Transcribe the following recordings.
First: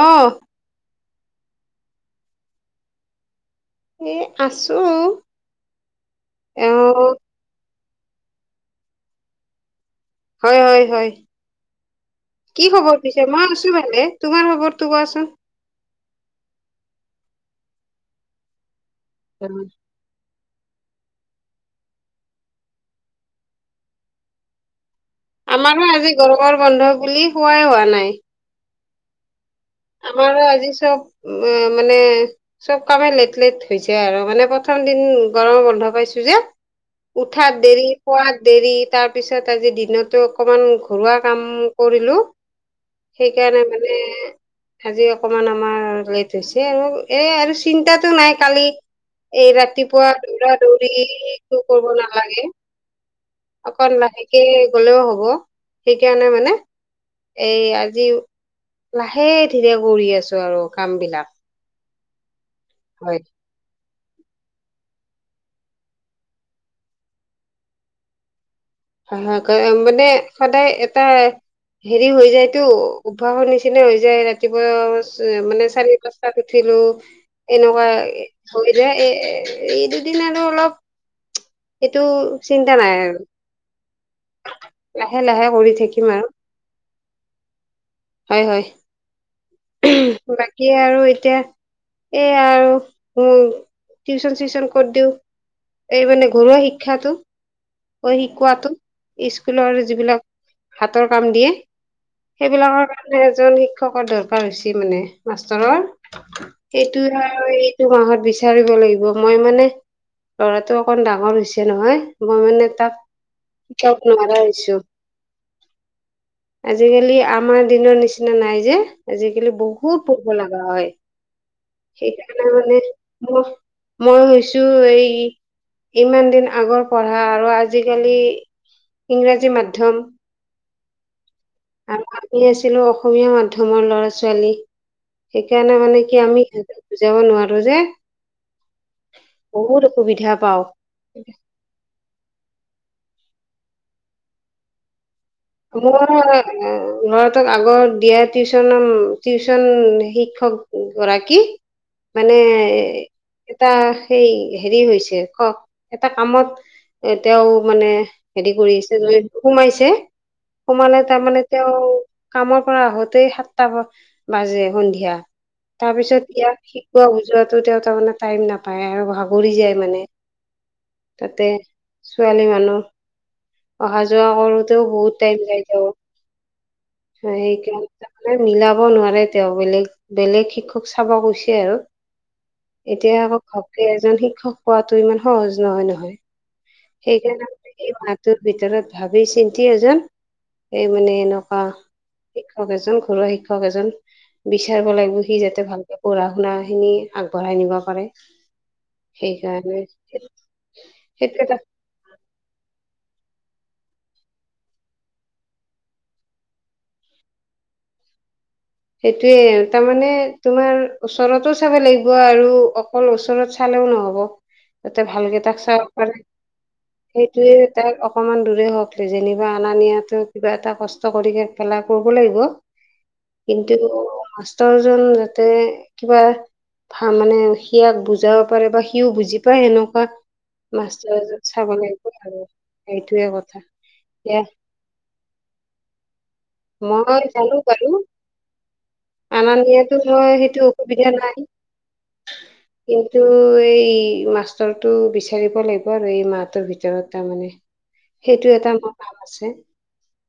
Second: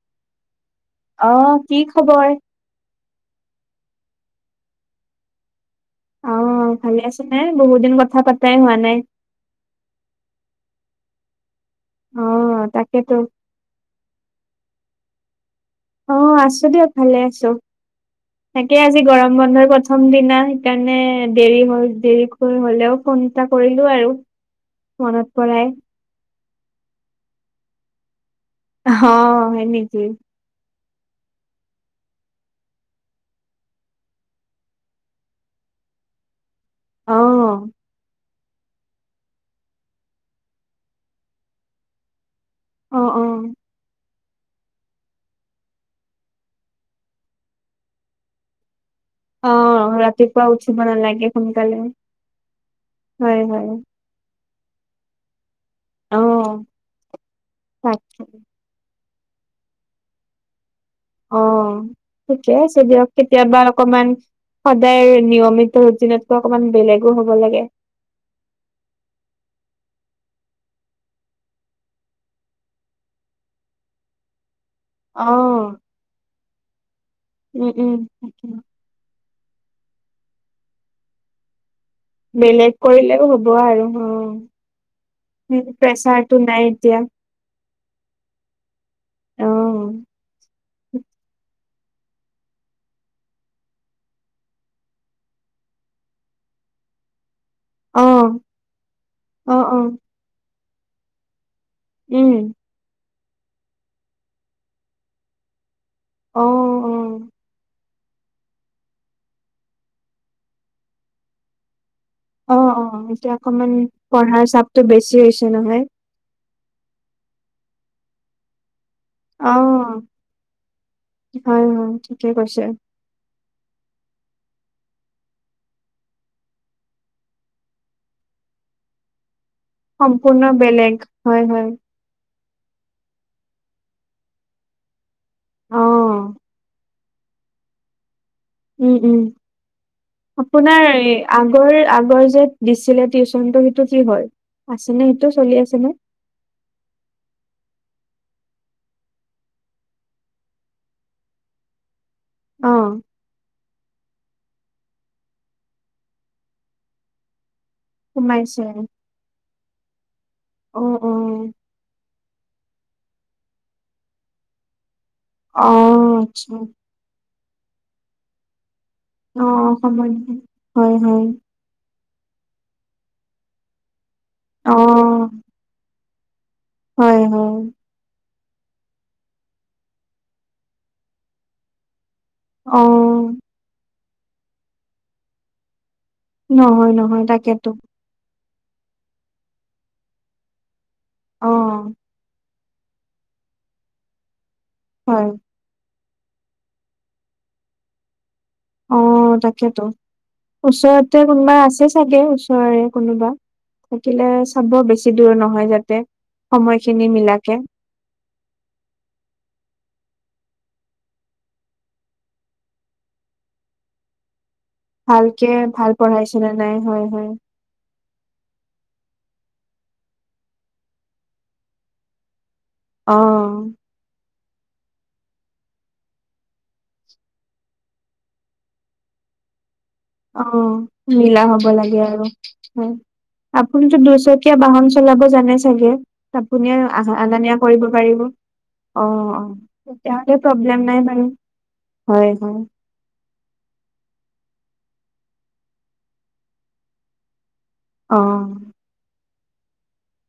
অঁ আহ কি খবৰ এ আছো অ ভালে আছ নাই বহুত দিন কথা পাতাই হোৱা নাই হয় হয় হয় অ কি খবৰ তাকেতো দিিছে মই আছো ভানে তোমাৰ খবৰ ত আছ অ আছো দিয়ক ভালে আছো তাকে আজি গৰম বন্ধৰ প্ৰথম দিনা সেইকাৰণে দেৰি হ দেৰিক হলেও ফোন এটা কৰিলো আৰু মনত পৰাই আমাৰো আজি গৰৱৰ বন্ধ বুলি হোৱাই হোৱা নাই অ হয় নেকি আমাৰ আজি চব উ মানে চব কামে লেট লেট হৈছে আৰু মানে প্ৰথম দিন গৰম বন্ধ পাই ছো যে অ উঠাত দেৰি খোৱাত দেৰি তাৰ পিছত আজি দিনতো অকমান ঘৰুৱা কাম কৰিলো অ অ সেইকাৰণে মানে আজি অকমান আমাৰ লেট হৈছে আৰু এ আৰু চিন্তাতটো নাই কালি এই অ ৰাতিপুৱা দৌৰা উঠিব নালাগে দৌৰিটো সোনকালে কৰিব নালাগে হয় হয় স গলেও হ'ব অ সেইকাৰণে মানে এই আজি তাকে লাহে ধীৰে কৰি আছো আৰু কাম বিলাক িকে দিয় হয় কেতিয়া বাৰ অকমান সদায় নিয়মিত উদ দিনতকৈ অকমান বেলেগো হ'ব লাগে হ মানে সদায় এটা হেৰি হৈ যায়তো অভ্যাসৰ নিচিনা হৈ যায় ৰাতি উ মানে অ', চাৰি প্ৰস্তাটোো উম, এনেকুৱা উম, তাকে। হৈ যায় এ এই দুদিন আৰু অলপ এইেইটো বেলেগ চিন্তা নাই আৰু কৰিলেও আৰু অ হ'ব লাহে লাহে কৰি থাকিম আৰু প্ৰেচাৰটো নাই এতিয়া হয় হয় অ', বাকী আৰু এতিয়া এ আৰু ম টিউচন চিউচন কত দিওঁ এই মানে ঘৰুৱা শিক্ষাটো অ', শিকোৱাতো অ', স্কুলৰ অ', যিবিলাক হাতৰ কাম দিয়ে উম, সেইবিলাকৰ কাৰণে এজন শিক্ষকৰ দৰকাৰ হৈছে মানে মাষ্টৰৰ অ', সেইটোয়ে অ'। আৰু এই টো মাহত বিচাৰিব লাগিব মই মানে ল'ৰাটো অকণ ডাঙৰ হৈছে নহয় অ', মনে এটা অ', এতিয়া অকমান পঢ়াৰ নোৱাৰোৱাৰৈছো চাপটো বেছি হৈছে নহয়। আজিকালি আমাৰ দিনৰ নিচিনা নাই যে আজিকালি অ', বহুত পঢব লগা হয় হয়, হয়, ঠিকে সেইকাৰণে কৈছে। মানে মই মই হৈছো এই ইমান দিন আগৰ পঢ়া আৰু আজিকালি ইংৰাজী মাধ্যম সম্পূৰ্ণ বেলেগ হয় হয় আৰু আমি আছিলোঁ অসমীয়া মাধ্যমৰ ল'ৰা ছোৱালী সেইকাৰণে মানে কি অ', আমি সিহঁতেক বুজাব নোৱাৰো যে উম-উম বহুত অসুবিধা পাওঁ আপোনাৰ আগৰ আগৰ যে দিছিলে টিউচন কিন্ত সেইটো কি হয়, আছেনে সেইটো চলি আছেনে? মোৰ ল'ৰাটোক আগৰ দিয়াত টিউচন টিউচন শিক্ষক গৰাকী মানে অ', এটা সেই হেৰি হৈছে খ এটা কামত এ তেওঁ মানে হেৰি সোমাইছে কৰিছে সোমাইছে অ', সোমালে তাৰ অ'। মানে তেওঁ কামত পৰা আহোতে সাতটা বাজে সন্ধিয়া তাৰ অ', পিছত আচ্ছা ইয়াক শিকোৱা যোৱাতো তেওঁ তাৰমানে টাইম নাপায় আৰু ভাগৰি যায় অ', মানে সময় নহয়। হয়, হয়। তাতে ছোৱালী মানুহ অহা যোৱা কৰোঁতেও বহুত অ', টাইম যায়টো হয়, হয়েই হয়। কামটা মিলাব নোৱাৰে তেওঁ বেলেগ বেলেগ শিক্ষক চাব কৈছে আৰু এতিয়া অ', আকৌ ঘবকে এজন শিক্ষক পোৱাটো ইমান সহজ নহয়-নহয়। নহয়, নহয় তাকেতো সেইকাৰণে এই মাহটোত ভিতৰত ভাবি চিন্তি এজন এই মানে এনেকুৱা অ', শিক্ষক এজন ঘৰুৱা শিক্ষক এজন বিচাৰিব লাগিব হয়। সি যাতে ভালকে পঢ়া শুনা খিনি আগবঢ়াই নিব পাৰে অ', সেইকাৰণে তাকেইটো ওচৰতে সেইটো এটা কোনোবা আছে চাগে ওচৰেৰে কোনোবা থাকিলে চাব বেছি দূৰ নহয় যাতে সময়খিনি মিলাকে [inaudible] সেইটোৱে তাৰ মানে তোমাৰ ওচৰতো চাব লাগিব আৰু অকল ওচৰত চালে চালেও নহ'ব তাতে ভালকে তাক চাব ভাল পাৰে পঢ়াইছে নে নাই হয়, হয়। সেইটোৱে তাৰ অকমান দূৰে হওক যেনিবা অনা নিয়াতো কিবা এটা কষ্ট কৰি পেলাই কৰিব লাগিব অ', কিন্তু মাষ্টৰজন যাতে কিবা ভাল মানে সিয়াক বুজাব পাৰে বা সিও বুজি পায় হেনক। অ', মিলা হব লাগে লাগিব আৰু হয়। সেইটোৱে কথা আপুনিটো দিয়া দুইচকীয়া বাহন চলাব জানে চাগে? আপুনিয়ে মই আনা-নিয়া জানো কৰিব বাৰু পাৰিব। অ', - অনা অ', নিয়াতো তেতিয়া মই হ'লে লে সেইটো প্ৰব্লেম নাই অসুবিধা হয়-হয়। কিন্তু এই মাষ্টৰটো বিচাৰিব লাগিব আৰু এই মাহটোৰ ভিতৰত তাৰমানে অ সেইটো এটা মোৰ কাম আছে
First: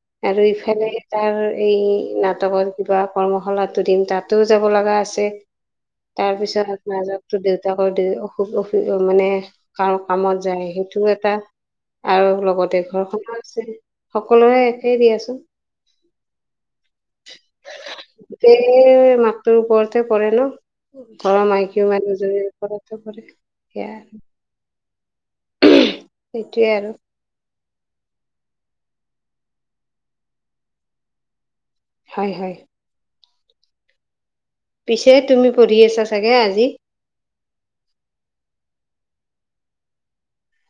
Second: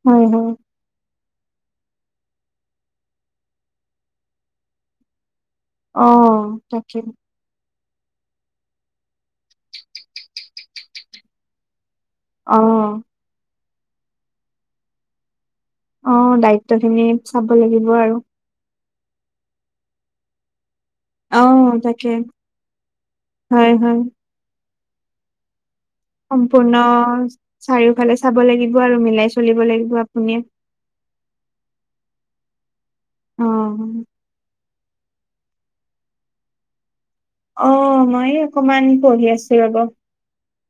হয় আৰু হয় ইফালে তাৰ এই নাটকৰ কিবা কৰ্মশালাটো দুদিন তাতো যাব লগা আছে। অ তাৰপিছত তাকে আপোনাৰ [unintelligible] দেউ দেউতাকৰ দৰেই অসুখ অসু মানে কাৰ কামত যায় সেইটো এটা আৰু অ লগতে ঘৰখনো আছে সকলো একেই দিয়াচোন। অ', দায়িত্ব খিনিত চাব লাগিব আৰু এহ মাকটোৰ ওপৰতে পৰে ন' অ ঘৰৰ মাইকী তাকে মানুহজনীৰ ওপৰত পৰে হয় সেয়া হয় আৰু সেইটোৱে সম্পূৰ্ণ আৰু চাৰিওফালে চাব লাগিব আৰু মিলাই চলিব লাগিব আপুনি হয়-হয় অ', পিছে তুমি পঢ়ি আছা চাগে আজি? অ', মই অকমান পঢ়ি আছোঁ ৰব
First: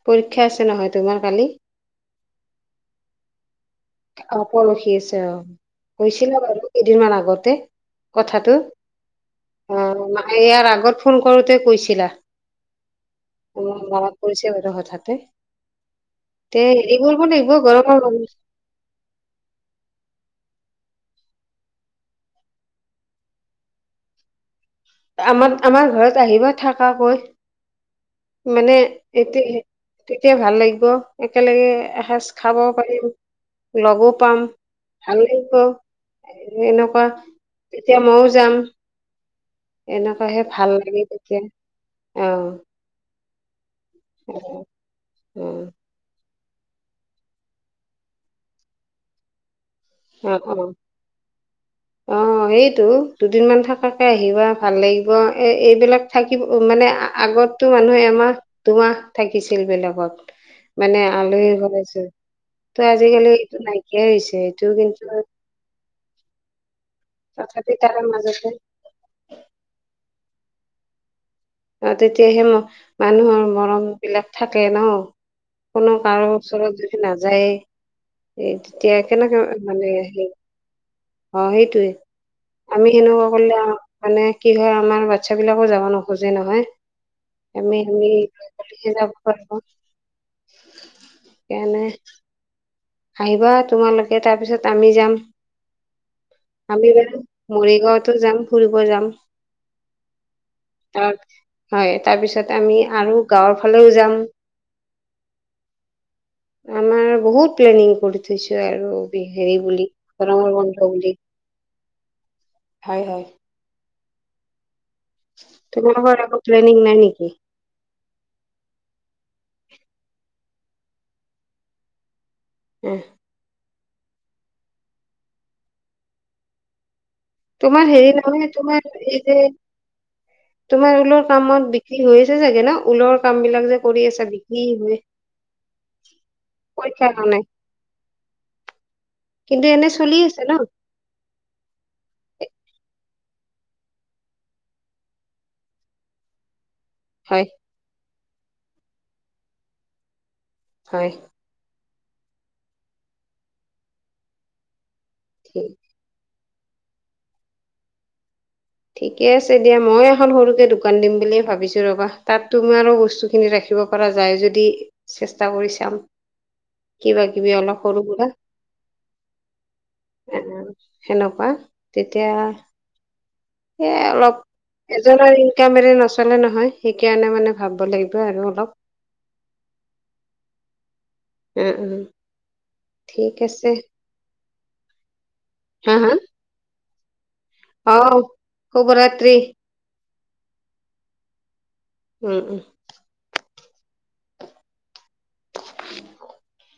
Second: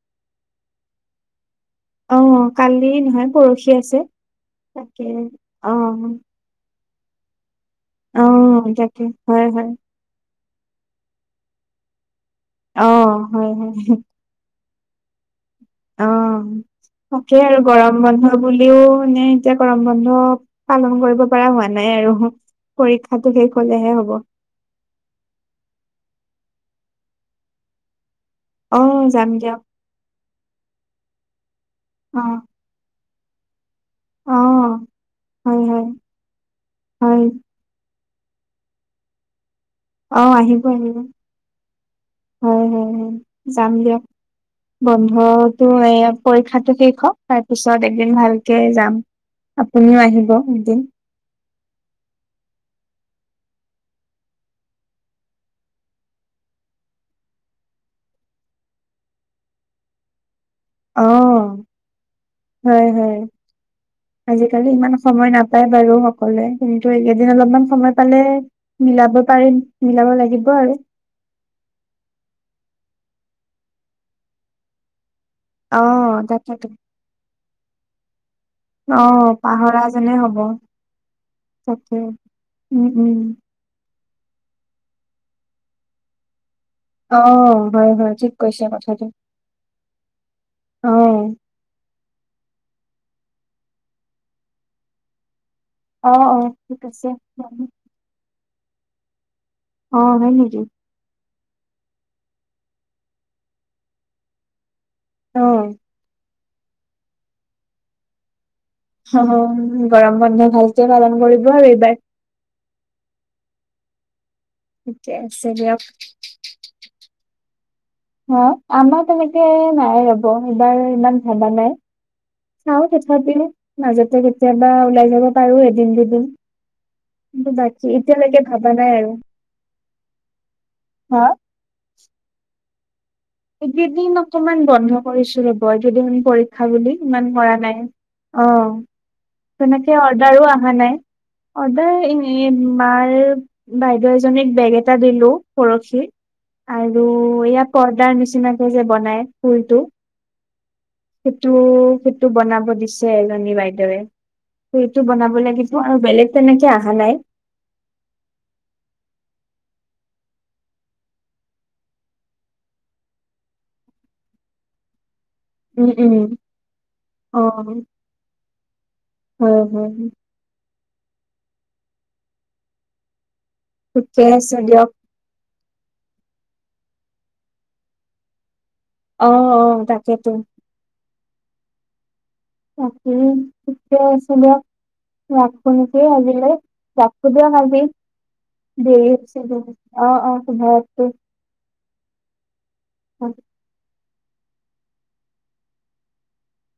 পৰীক্ষা আছে নহয় তোমাৰ কালি? অ', কালি নহয় পৰহি আছে। অ', পৰহি তাকে আছে অ', গৈছিলে বাৰু কেইদিনমান আগতে অ কথাটো তাকে হয় হয় অ', মায়ে ইয়াৰ আগত ফোন কৰোঁতে কৈছিলা। অ হয় মোৰ মনত পৰিছে বাৰু হঠাতে অ' তে হেৰি কৰিব তাকেই লাগিব আৰু গৰমৰ গৰম বন্ধ বুলিও। এতিয়া গৰম বন্ধ পালন কৰিব পৰা হোৱা নাই। আৰু পৰীক্ষাটো শেষ হলেহে হ'ব। আমাৰ -আমাৰ ঘৰত আহিব থাকাকৈ। মানে অ যাম দিয়ক এতিয়া' তেতিয়া ভাল লাগিব। একেলগে অ এসজ খাব পাৰিম। লগো পাম অ ভাল লাগিব। হয় হয় এনেকুৱা হয় এতিয়া ময়ও যাম। অ এনেকুৱাহে আহিব ভাল আহিব লাগে। তেতিয়া আহ- হয় হয় হয় যাম দিয়ক অ বন্ধতো। পৰীক্ষাতো শেষ হক তাৰপিছত একদিন ভালকে যাম। আপুনিও আহিব অ' অ' এদিন অ সেইটো। দুদিনমান থকাকে আহিবা। ভাল লাগিব এই এইবিলাক থাকিব মানে আগতো মানুহে। মাহ দুোমাহ থাকিছিল। বিলগত মানে অ আলহী বনাইছো ত হয় হয় আজিকালি এইটো নাইকিয়াই হৈছে। আজিকালি ইমান কিন্তু সময় নাপায় বাৰু সকলোৱে এইকেইদিন অলপমান তথাপি সময় তাৰে পালে মাজতে মিলাব পাৰিম। মিলাব লাগিব আৰু অ' তেতিয়াহে ম' মানুহৰ মৰম বিলাক থাকে ন কোনো অহ কাৰো তাকেতো ওচৰত যদি নাযায়েই। এই তেতিয়া অহ কেনেকে পাহৰা মানে যেনে সেই হব অ' সেইটোয়ে তাকে উম আমি উম সেনেকুৱা কৰিলে মানে কি হয়। আমাৰ বাচ্ছা বিলাকো যাব নোখোজে অ নহয়। এমি হয় হয় ঠিক কৈছে এমিহে কথাটো যাব পাৰিব। অ কেনেে? আহিবা তোমালোকে তাৰপিছত আমি যাম। অ অ ঠিক আমি আছে বাৰু মৰিগাঁওতো যাম ফুৰিব। যাম- অ' ভ নিকি? তাৰ হয় তাৰপিছত আমি আৰু গাঁৱৰ ফালেও যাম। অ' আমাৰ বহুত প্লেনিিং কৰি থৈছো। আৰু হেৰি বুলি গৰম ঘৰমৰ ভালকে বন্ধ পালন বুলি। কৰিব আৰু এইবাৰ হয়' হয় ঠিকে আছে দিয়ক তম ঘ একো প্্ৰনিিং নাই নেকি? অ' আমাৰ তেনেকে নাই ৰ'ব এইবাৰ ইমান ধেডা নাই। চাও এ তথাপিও মাজতে কেতিয়াবা ওলাই যাব পাৰো। এদিন দুদিন কিন্তু তোমাৰ বাকী হেৰি এতিয়ালৈকে নহয় ভাবা তোমাৰ নাই আৰু এই যে তোমাৰ হা ঊলৰ কামত বিক্ৰী হৈ আছে। ছাগে ন ঊলৰ কাম বিলাক যে কৰি এইকেইদিন আছা বিক্ৰী অকমান হৈ বন্ধ কৰিছিলো। ৰ'ব কেইদিন পৰীক্ষা বুলি পৰীক্ষাৰ ইমান কাৰণে কৰা নাই। অ' কিন্তু এনে তেনেকে চলি আছে অৰ্ডাৰো ন অহা নাই। অৰ্ডাৰ এ' মাৰ বাইদেউ এজনীক বেগ এটা দিলো। পৰশি আৰু হয় এয়া পৰ্দাৰ নিচিনাকে যে বনাই ফুলটো হয় সেইটো -সেইটো বনাব দিছে ৰণী বাইদেৱে স টো বনাব ঠিক লাগিব। আৰু বেলেগ তেনেকে অহা নাই। ঠিকে আছে দিয়া। মই এখন সৰুকে দোকান দিম বুলিয়ে ভাবিছো। ৰবা তাত তুমি আৰু বস্তু খিনি ৰাখিবা। ৰাখিব পৰা যায় যদি চেষ্টা কৰি উম, চাম উম। কিবা কিবি অলপ সৰু সুৰা উ হ সনেকুৱা তেতিয়া সে ঠিকে অলপ আছে দিয়ক। এজ কামেৰি নচলে নহয় সেইকাৰণে মানে ভাব লাগিব আৰু অলপ অ অ তাকেতো উম, উম। হা হা [inaudible] অ শুভৰাত্ৰি সুভ [unintelligible] উম, উম। [inaudible]